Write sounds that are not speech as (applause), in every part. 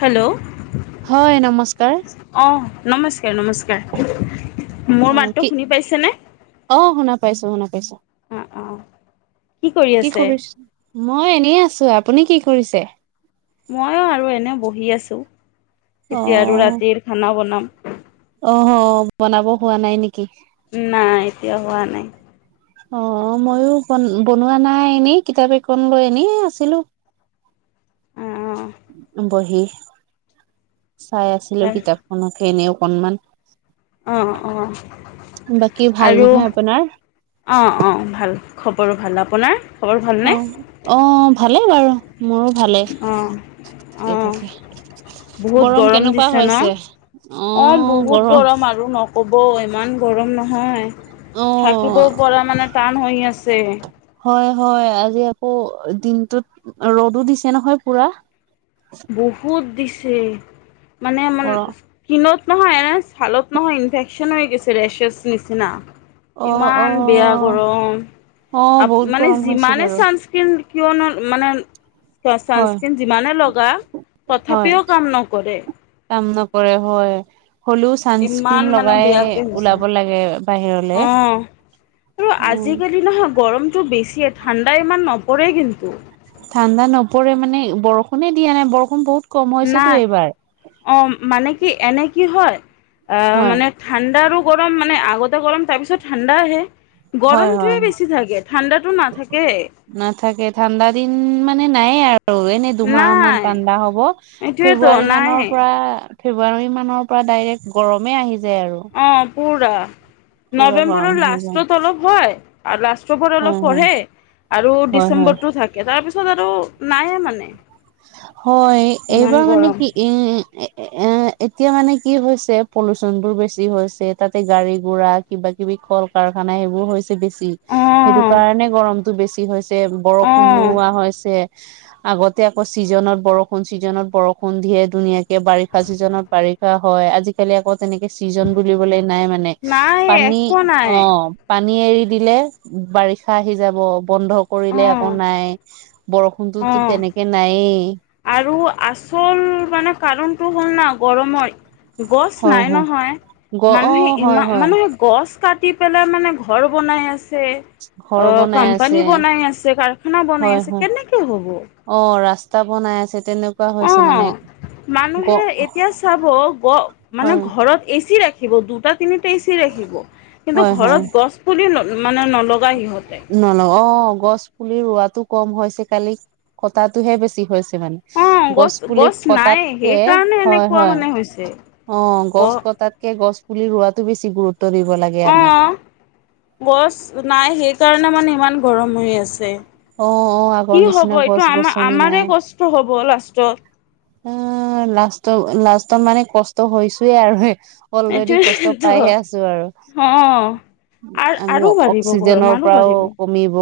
Hello হয় নমস্কাৰ অঁ নমস্কাৰ নমস্কাৰ মোৰ অ মাতটো কি শুনি পাইছে নে অ শুনা পাইছো শুনা পাইছো অঁ কৰি কি আছে কৰিছ মই এনেই আছো আপুনি কি কৰিছে ময়ো আৰু এনে বহি আছো এতিয়া আৰু ৰাতিৰ খানা বনাম অহো বনাব হোৱা নাই নেকি নাই, এতিয়া হোৱা নাই। অ' মইয়ো বন বনোৱা নাই এনেই কিতাপ একন লৈ এনে আছিলোঁ। অঁ বহি চাই আছিলোঁ কিতাপখনকে এনেও অকণমান অ' অ' বাকী ভাল আৰু নহয় আপোনাৰ অ' অ' ভাল। খবৰো ভাল, আপোনাৰ? খবৰ ভালনে অহ' অ' ভালেই বাৰু। মোৰো ভালে অঁ ঠিকে অঁ থাকে। বহুত গৰম কেনেকুৱা দিছে না হৈছে অ' বহুত গৰম আৰু ন ন'কব, ইমান গৰম নহয় থাকিব অ পৰা মানে টান হৈ আছে। হয়, হয়। আজি আকৌ দিনটোত ৰ'দো দিছে নহয় পুৰা। বহুত দিছে মানে মান গৰ কিনত নহয়। এনে ছালত নহয় ইনফেকশ্যন হৈ গৈছে ৰেচেছ নিচিনা। অ অ ইমান বেয়া গৰম অ আহ বহুত মানে গৰম হৈছে যিমানে বাৰু চানস্ক্ৰীণ কিয়নো মানে হয় ছানস্ক্ৰীন যিমানে লগা হয় তথাপিও কাম নকৰে। কাম নকৰে হয় হলেও ইমান ছানস্ক্ৰীন মানে লগাই বেয়াকে হৈছে ওলাব লাগে বাহিৰলে অ আৰু উম আজিকালি নহয় গৰম বেছিয়ে ঠাণ্ডা ইমান নপৰে কিন্তু ঠাণ্ডা নপৰে মানে বৰষুণে দিয়া নাই বৰষুণ বহুত কম হৈছেতো নাই এইবাৰ অ মানে কি এনে কি হয় আ হয় মানে ঠাণ্ডাৰো গৰম মানে আগতে গৰম তাৰ পিছত ঠাণ্ডা আহে হয় গৰমটোৱে হয় বেছি থাকে ঠাণ্ডাটো নাথাকে নাথাকে ঠাণ্ডা দিন মানে নাই আৰু আৰু এনেই দুমাহ মান নাই ঠাণ্ডা হব এইটোৱেতো ফেব্ৰুৱাৰী নাই মানৰ পৰা ফেব্ৰুৱাৰী মানৰ পৰা ডাইৰেক্ট গৰমেই আহি যায় আৰু অ' পুৰা পুৰা গৰম নৱেম্বৰৰ হৈ যায় লাষ্টত অলপ হয় আৰু লাষ্ট অক্টোবৰত অলপ হয় হয় পঢ়ে আৰু হয় হয় ডিচেম্বৰতটো থাকে তাৰপিছত আৰু নায়ে মানে হয় ইমান এইবাৰ মানে গৰম। কি এ এ এতিয়া মানে কি হৈছে পলুচন বোৰ বেছি হৈছে তাতে গাড়ী গুৰা কিবা কিবি কল কাৰ কাৰণে এইবোৰ হৈছে বেছি সেইটো অ' কাৰণে গৰমতটো বেছি হৈছে বৰষুণ অ' নোহোৱা হৈছে আগতে আকৌ চিজনত বৰষুণ চিজনত বৰষুণ দিয়ে ধুনীয়াকে বাৰিষা চিজনত বাৰিষা হয় আজিকালি আকৌ তেনেকে চিজন বুলিবলে নাই মানে নাই পানী একো নাই অ পানী এৰি দিলে বাৰিষা আহি যাব বন্ধ কৰিলে আকৌ অ' নাই বৰষুণটোতো অ'। তেনেকে নায়েই আৰু আচল মানে কাৰণতটো হ'ল না গৰমত গছ হয় নাই হয় নহয় গ অ মানুহে হয় ইমান হয় মানুহে গছ কাট কাটি পেলাই মানে ঘৰ বনাই আছ ছে, ঘৰ অ বনাই আছে কোম্পানী বনাই আছে কাৰখানা বনাই হয় আছে হয় কেনেকে হব অ ৰাস্তা বনাই আছে। তেনেকুৱা অ হৈছে মানে গ মানুহে এতিয়া চাব গ মানে হয় ঘৰত এ চি ৰাখ খিব দুটা তিনিটা এ চি ৰাখিব কিন্তু হয় হয় গছ পুলি ন মানে নল নল, অ গছ পুলি ৰোৱাটো কম হৈছে কালি কটাটোহে বেছি হৈছ তে মানে অ' গছ পুলি নাই কটাতকে, সেইকাৰণে হয় এনেকুৱা হয়। মানে হৈছে অ গ গছ কটাতকে গছ পুলি ৰোৱাটো বেছি গুৰুত অ গছ নাই সেইকাৰণে মানে ইমান গৰম হৈ আছে। অ অ আগৰ কি নিচিনা হব গছ এইটো আমাৰ গছনি নাই আমাৰে কষ্ট হ'ব লাষ্টত। অ', লাষ্ট-লাষ্টত মানে কষ্ট হৈছেই আৰু। অলৰেডি কষ্ট এইটোৱেটো। পাইহে আছোঁ আৰু। অ আৰ আমি আৰু বাঢ়িব গৰম অক্সিজেনৰ আৰু পৰাও বাঢ়িব কমিব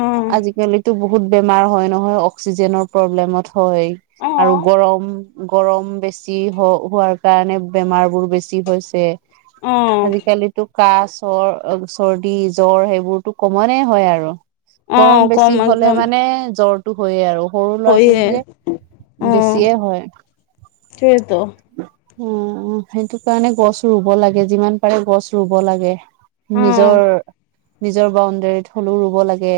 অ আজিকালিতো বহুত বেমাৰ হয় নহয় অক্সিজেনৰ প্ৰব্লেমত। হয় অ আৰু গৰম গৰম বেছি হ হোৱাৰ কাৰণে বেমাৰ বোৰ বেছি হৈছে। অ আজিকালিতো কাহ চৰ চৰ্দি জ্বৰ সেইবোৰতো কমনে হয় আৰু। অ গৰম কম বেছি হ'লে একদম মানে জ্বৰটো হয়য়ে আৰু। সৰু ল'ৰা হয়ে ছোৱালীয়ে অ বেছিয়ে হয়। সেইটোৱেতো। উম সেইটো কাৰণে গছ ৰুব লাগে যিমান পাৰে গছ ৰুব লাগে। অ নিজৰ নিজৰ বাউণ্ডৰীত হলেও ৰুব লাগে।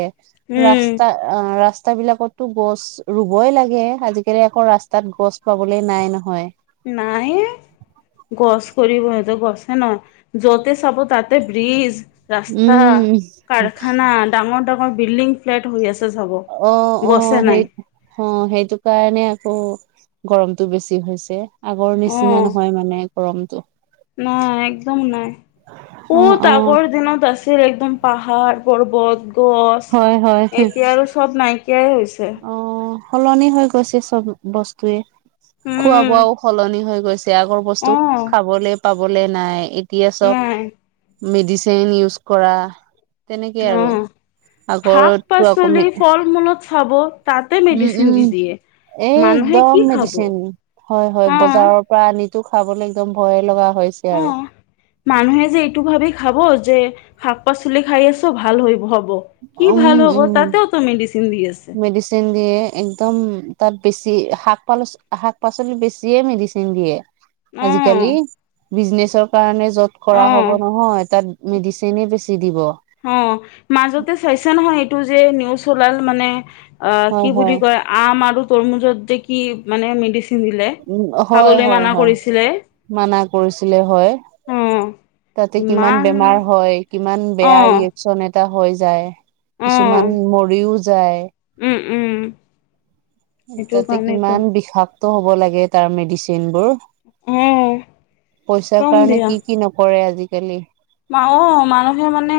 উম ৰাস্তা অ ৰা ৰাস্তা বিলাকতো গছ ৰুবই লাগে আজিকালি আকৌ ৰাস্তাত গছ পাবলে নাই নহয়। নাইয়ে। গছ কৰিব সিহঁতে গছে নহয় য'তে চাব তাতে ব্ৰিজ। ৰাস্তা, উম কাৰখানা ডাঙৰ ডাঙৰ বিল্ডিং ফ্লেট হৈ আছে। চাব অ, অ, গছে নাই সেই অ' সেইটো কাৰণে আকৌ গৰমটো বেছি হৈছে আগৰ অ নিচিনা নহয় মানে গৰমটো। নাই একদম নাই অ ক'ত অ আগৰ দিনত আছে একদম পাহাৰ, পৰ্বত, গছ হয় হয় এতিয়া আৰু সব নাই কিয়াই হৈছে। অ সলনি হৈ গৈছে চব বস্তুৱে খোৱা উম বোৱাও সলনি হৈ গৈছে আগৰ বস্তু অ খাবলে পাবলে নাই এতিয়া চব নাই মেডিচিন ইউজ কৰা তেনেকে অ, আৰু শাক আগৰতো আকৌ পাচলি ফল মূলত চাব তাতে উম মেডিচিন দি উম দিয়ে। এই মানুহে কি একদম খাব মেডিচিন হয় হয়, অ বজাৰৰ পৰা আনিতো খাবলৈ একদম ভয়ে লগা হৈছে অ, আৰু মানুহে যে এইটো ভাবি খাব যে শাক -পাচলি খাই আছোঁ ভাল হৈ হব কি উম ভাল হব উম তাতেও তো মিডিচি মেডিচিন দিয়ে একদম তাত বেছি শাক পাচ শাক -পাচলি বেছিয়ে মেডিচিন দিয়ে। অঁ আজিকালি বিজনেচৰ কাৰণে য'ত কৰা অঁ হ'ব নহয় তাত মেডিচিনে বেছি দিব। অ, মাজতে চাইছে নহয় এইটো যে নিউজ ওলাল মানে অ'কি হয় বুলি হয় কয় আম আৰু তৰমুজত যে কি মানে মে- উম হয়, হয়, হয় মানা কৰিছিলে হয় অঁ তাতে কিমান ইমান বেমাৰ হয় কিমান ইমান বেয়া অঁ ৰিয়েকচন এটা হৈ যায় অঁ কিছুমান মৰিও যায়। উম উম। সেইটো তাতে কাৰণেতো কিমান বিষাক্ত হ'ব লাগে তাৰ মেডিচিন বোৰ। অঁ পইচাৰ কাৰণে কি কি নকৰে আজিকালি। মা অ'মানুহে মানে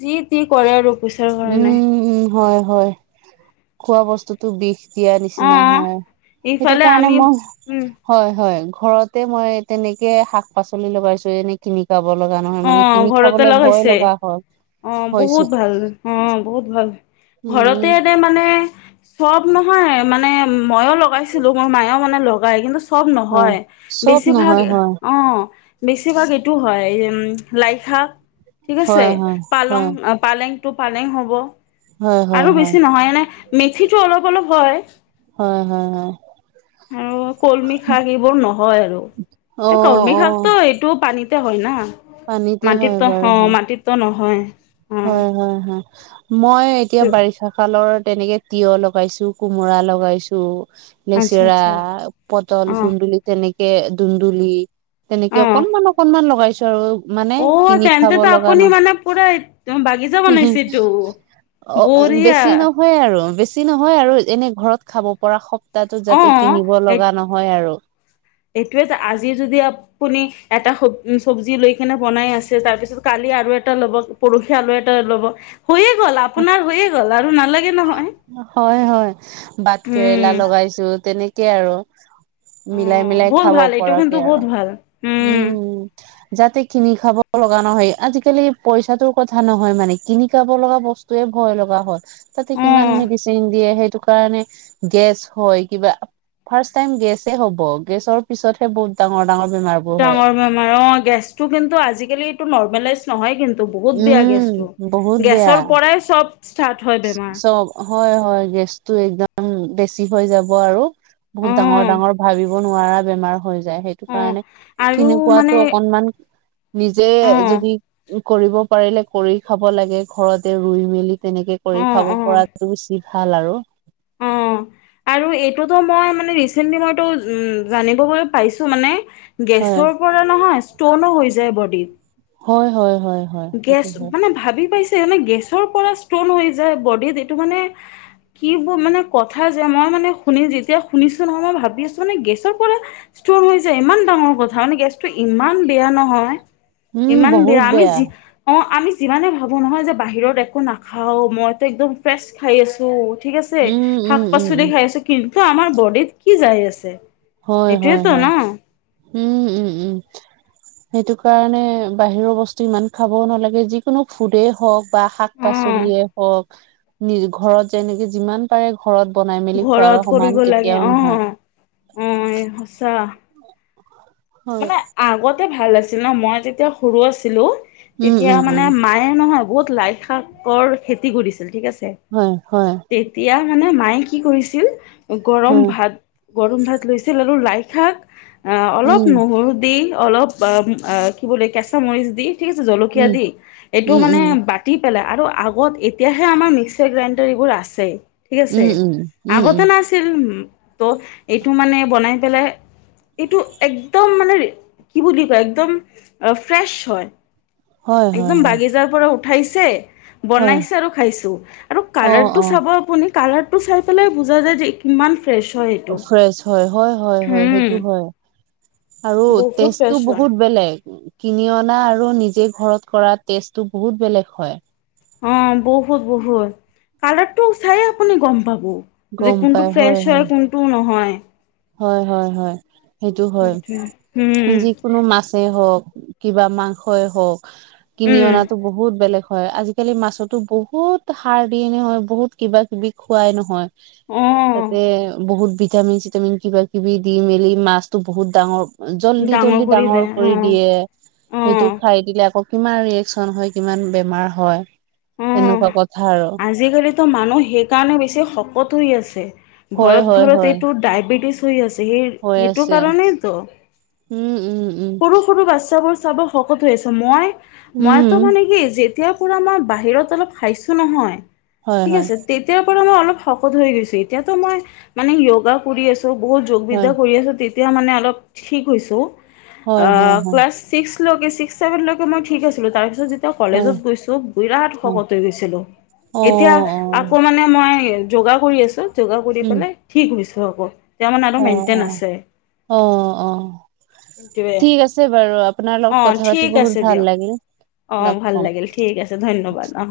যি তি কৰে আৰু পইচাৰ কাৰণে। উম উম হয় হয়, খোৱা বস্তুতটো বিষ দিয়াৰ অ নিচিনা হয় সেইটো ইফালে কাৰণে আমি মই উম হয় হয়। ঘৰতে মই তেনেকে শাক-পাচলি লগাইছো এনে কিনি খাব লগা নহয় অ মানে কিনি ঘৰতে খাবলে ভয় লগাইছে লগা হয় অ হৈছে বহুত ভাল অ, বহুত ভাল ঘৰতে উম এনে মানে চব নহয় মানে মইও লগাইছিলো মোৰ মায়েও মানে লগাই কিন্তু চব হয় নহয়, চব বেছিভাগ নহয় হয় অ'বেছিভাগ এইটো হয় লাই শাক ঠিক আছে হয় হয় পালং হয় পালেং টো পালেং হ'ব। হয় হয় হয় আৰু হয়। বেছি নহয় এনে মেথিটো অলপ অলপ হয়। অ'। আৰু কলমি শাক এইবোৰ নহয় আৰু, অ এ কলমি অ শাকটো এইটো পানীত হয় না, পানীতে হয় মাটিতো বাৰু হ, হয় মাটিতটো নহয়। অ হয়, হয়, হয়। মই এতিয়া বাৰিষা কালৰ তেনেকে তিঁয়হ লগাইছো, কোমোৰা লগাইছো আচ্ছা লেচেৰা, আচ্ছা পটল, অ কুন্দুলি তেনেকে ধুন্দুলি অ তেনেকে অকনমান অকনমান লগাইছো আৰু, মানে অ কিনি খাব তেন্তেতো লগা আপুনি নহ মানে পুৰা বাগিচা হোহো। বনাইছেতো অ', বঢ়িয়া বেছি নহয় আৰু আৰু বেছি নহয় আৰু এনে ঘৰত খাব পৰা সপ্তাহটো অ যাতে কিনিব লগা নহয় আৰু। এইটোৱে যে আজি যদি আপুনি এটা খব'উম-চবজি লৈকেনে বনাই আছে, তাৰপিছত কালি আৰু এটা ল'ব, পৰহি আৰুএটা ল'ব। হৈয়ে গ'ল, আপোনাৰ হৈয়ে গ'ল, আৰু নালাগে নহয়। হয়, হয়। বাট কেৰেলা উম লগাইছো তেনেকে আৰু অ', মিলাই-মিলাই বহুত খাব ভাল এইটো কিন্তু পৰাকে বহুত আৰু। ভাল উম, যাতে কিনি খাব লগা নহয়। আজিকালি পইচাটোৰ কথা নহয় মানে কিনি খাব লগা বস্তোৱে ভয় লগা হ'ল। তাতে কিমান অ'। মেডিচিন দিয়ে। সেইটো কাৰণে গেছ হয় কিবা ফাৰ্ষ্ট টাইম গেছে হ'ব। গেছৰ পিছতহে বহুত ডাঙৰ-ডাঙৰ ডাঙৰ বেমাৰ, অ', গেছটো কিন্তু আজিকালি এইটো নৰ্মেলাইজ নহয় কিন্তু, বহুত বেয়া উম গেছট। বহুত বেয়া গেছৰ পৰাই চব ষ্টাৰ্ট হয় বেমাৰ চব, হয়, হয়। গেছতটো একদম বেছি হৈ যাব আৰু বহুত অ', ডাঙৰ-ডাঙৰ ভাবিব নোৱাৰা বেমাৰ হৈ যায়। সেইটো অ'। কাৰণে আৰু কিনি মানে খোৱাতো অকনমান নিজে অ', যদি কৰিব পাৰিলে কৰি খাব লাগে। ঘৰতে ৰুই-মেলি তেনেকে কৰি অ', খাব পৰাটো উচিত। ভাল আৰু উম। আৰু এইটোতো মই মানে ৰিচেন্টলি, মইতো উম, জানিবলৈ পাইছো মানে হয় গেছৰ পৰা নহয় ষ্টনো হৈ যায় বডীত। হয়, হয়, হয়। হয় গেছ, সেইটো হয় মানে ভাবি পাইছে মানে গেছৰ পৰা ষ্টন হৈ যায় বডিত এইটো মানে কিবোৰ মানে কথা যে মই মানে শুনি যেতিয়া শুনিছো নহয়, মই ভাবি আছো মানে গেছৰ পৰা ষ্টন হৈ যায় ইমান ডাঙৰ কথা। মানে গেছটো ইমান বেয়া নহয়, উম ইমান বহুত বেয়া। আমি যি অ', আমি যিমানেই ভাবোঁ নহয় যে বাহিৰত একো নাখাওঁ, মইতো একদম ফ্ৰেছ খাই আছো। ঠিক আছে। উম উম শাক উম পাচলি উম খাই আছো। কিন্তু আমাৰ বডিত কি যাই আছে? হয়, হয়, এইটোয়েতো ন হয়। উম, উম, উম। সেইটো কাৰণে বাহিৰৰ বস্তু ইমান খাবও নালাগে। যিকোনো ফুডেই হওঁক বা শাক অ পাচলিয়ে হওক। নি-ঘৰত যেনেকে যিমান পাৰে ঘৰত বনাই মেলি খোৱাৰ সমান কেতিয়াও নহয়। উম, সঁচা। হয় মানে আগতে ভাল আছিল ন। মই যেতিয়া সৰু আছিলো উম তেতিয়া উম মানে উম মায়ে নহয় বহুত লাই শাকৰ খেতি কৰিছিল ঠিক আছে হয় হয় তেতিয়া মানে মায়ে কি কৰিছিল গৰম হয় ভাত, গৰম ভাত লৈছিল আৰু লাইশাক উম। নহৰু দি অলপ ব-আ কি বোলে, কেঁচামৰিচ দি ঠিক আছে, জলকীয়া উম দি এইটো উম মানে উম বাতি পেলা আৰু আগত এতিয়াহে আমাৰ মিক্সাৰ গ্ৰাইণ্ডাৰ এইবোৰ আছে। ঠিক আছে, উম, উম, উম, আগতে উম, নাছিল। ত' এইটো মানে বনাই পেলাই এইটো এক একদম মানে কি বুলি কয়, একদম ফ্ৰেছ হয়। হয়, হয়, একদম হয়, বাগিচাৰ পৰা উঠাইছে হয়, বনাইছে আৰু খাইছো আৰু কালাৰ টো অ', চাব আপুনি কালাৰটো চাই পেলাই বুজা যায় যে কিমান ফ্ৰেছ হয় উ এইটো চইছ হয়, হয়, হয়, হয় উম সেইটো হয়। আৰু বহুত টেষ্ট টো ফ্ৰেছ হয় বহুত বেলেগ। কিনি অনা আৰু নিজে ঘৰত কৰা টেষ্টটো বহুত বেলেগ হয়। অ' বহুত বহুত কালাৰ টো চাইয়ে আপুনি গ'ম পাব। যে কোনটো ফ্ৰেছ হয়, কোনটো নহয়। হয়, হয়, হয়। সেইটো হয়। উম যিকোনো মাছে হওঁক। কিবা মাংসই হওঁক, কিনি উম অনাতো বহুত বেলেগ। হয়, আজিকালি মাছতো বহুত সাৰ দিয়ে নহয়, বহুত কিবা কিবি খোৱাই নহয়। অ তাতে বহুত ভিটামিন চিটামিন কিবা কিবি দি মেলি মাছতো বহুত ডাঙৰ জল্দি জল্দি ডাঙৰ কৰি দিয়ে, সেইটো খাই দিলে আকৌ কিমান ৰিয়েকচন হয়, কিমান বেমাৰ হয় তেনেকুৱা কথা আৰু। আজিকালিটো মানুহ সেইকাৰণে বেছি শকত হৈ আছে, হয় ঘৰত হয় ঘৰত হয় এইটো ডায়েবেটিছ (unintelligible) হৈ সেইটো আছে কাৰণেইতো। উম উম উম সৰু সৰু বাচ্ছাবোৰ চাব শকত হৈ আছে, মই-মইতো উম মানে কি যে তেতিয়াৰ পৰা মই বাহিৰত অলপ খাইছো নহয়, হয় ঠিক হয় আছে তেতিয়াৰ প পৰা মই অলপ শকত হৈ গৈছো, এতিয়াতো মই মানে য়োগা কৰি আছো, বহুত যোগ হয় বিদ্যা কৰি আছো এতিয়া মানে অলপ থিক হৈছো, হয় হয় অ', হয় প্লাছ ছিক্স (unintelligible) চিক্স ছেভনলৈকে মই ঠিক আছিলো, তাৰপিছত যে (unintelligible) হয় কলেজত গৈছো বিৰাট হয় শকত হৈ গৈছিলো, অ এতিয়া অ আকৌ মানে মই যোগা কৰি আছো, যোগা কৰি উম পেলাই ঠিক হৈছোঁ আকৌ। (unintelligible) মানে অলপ অ মেইনটেইন অ আছে। অ অ সেইটোৱে। ঠিক আছে বাৰু, আপোনাৰ লগত অ' কথা ঠিক পাতি আছে বহুত দিয়ক ভাল লাগিল। অ' লগ ভাল পাম। লাগিল ঠিক আছে ধন্যবাদ অ'।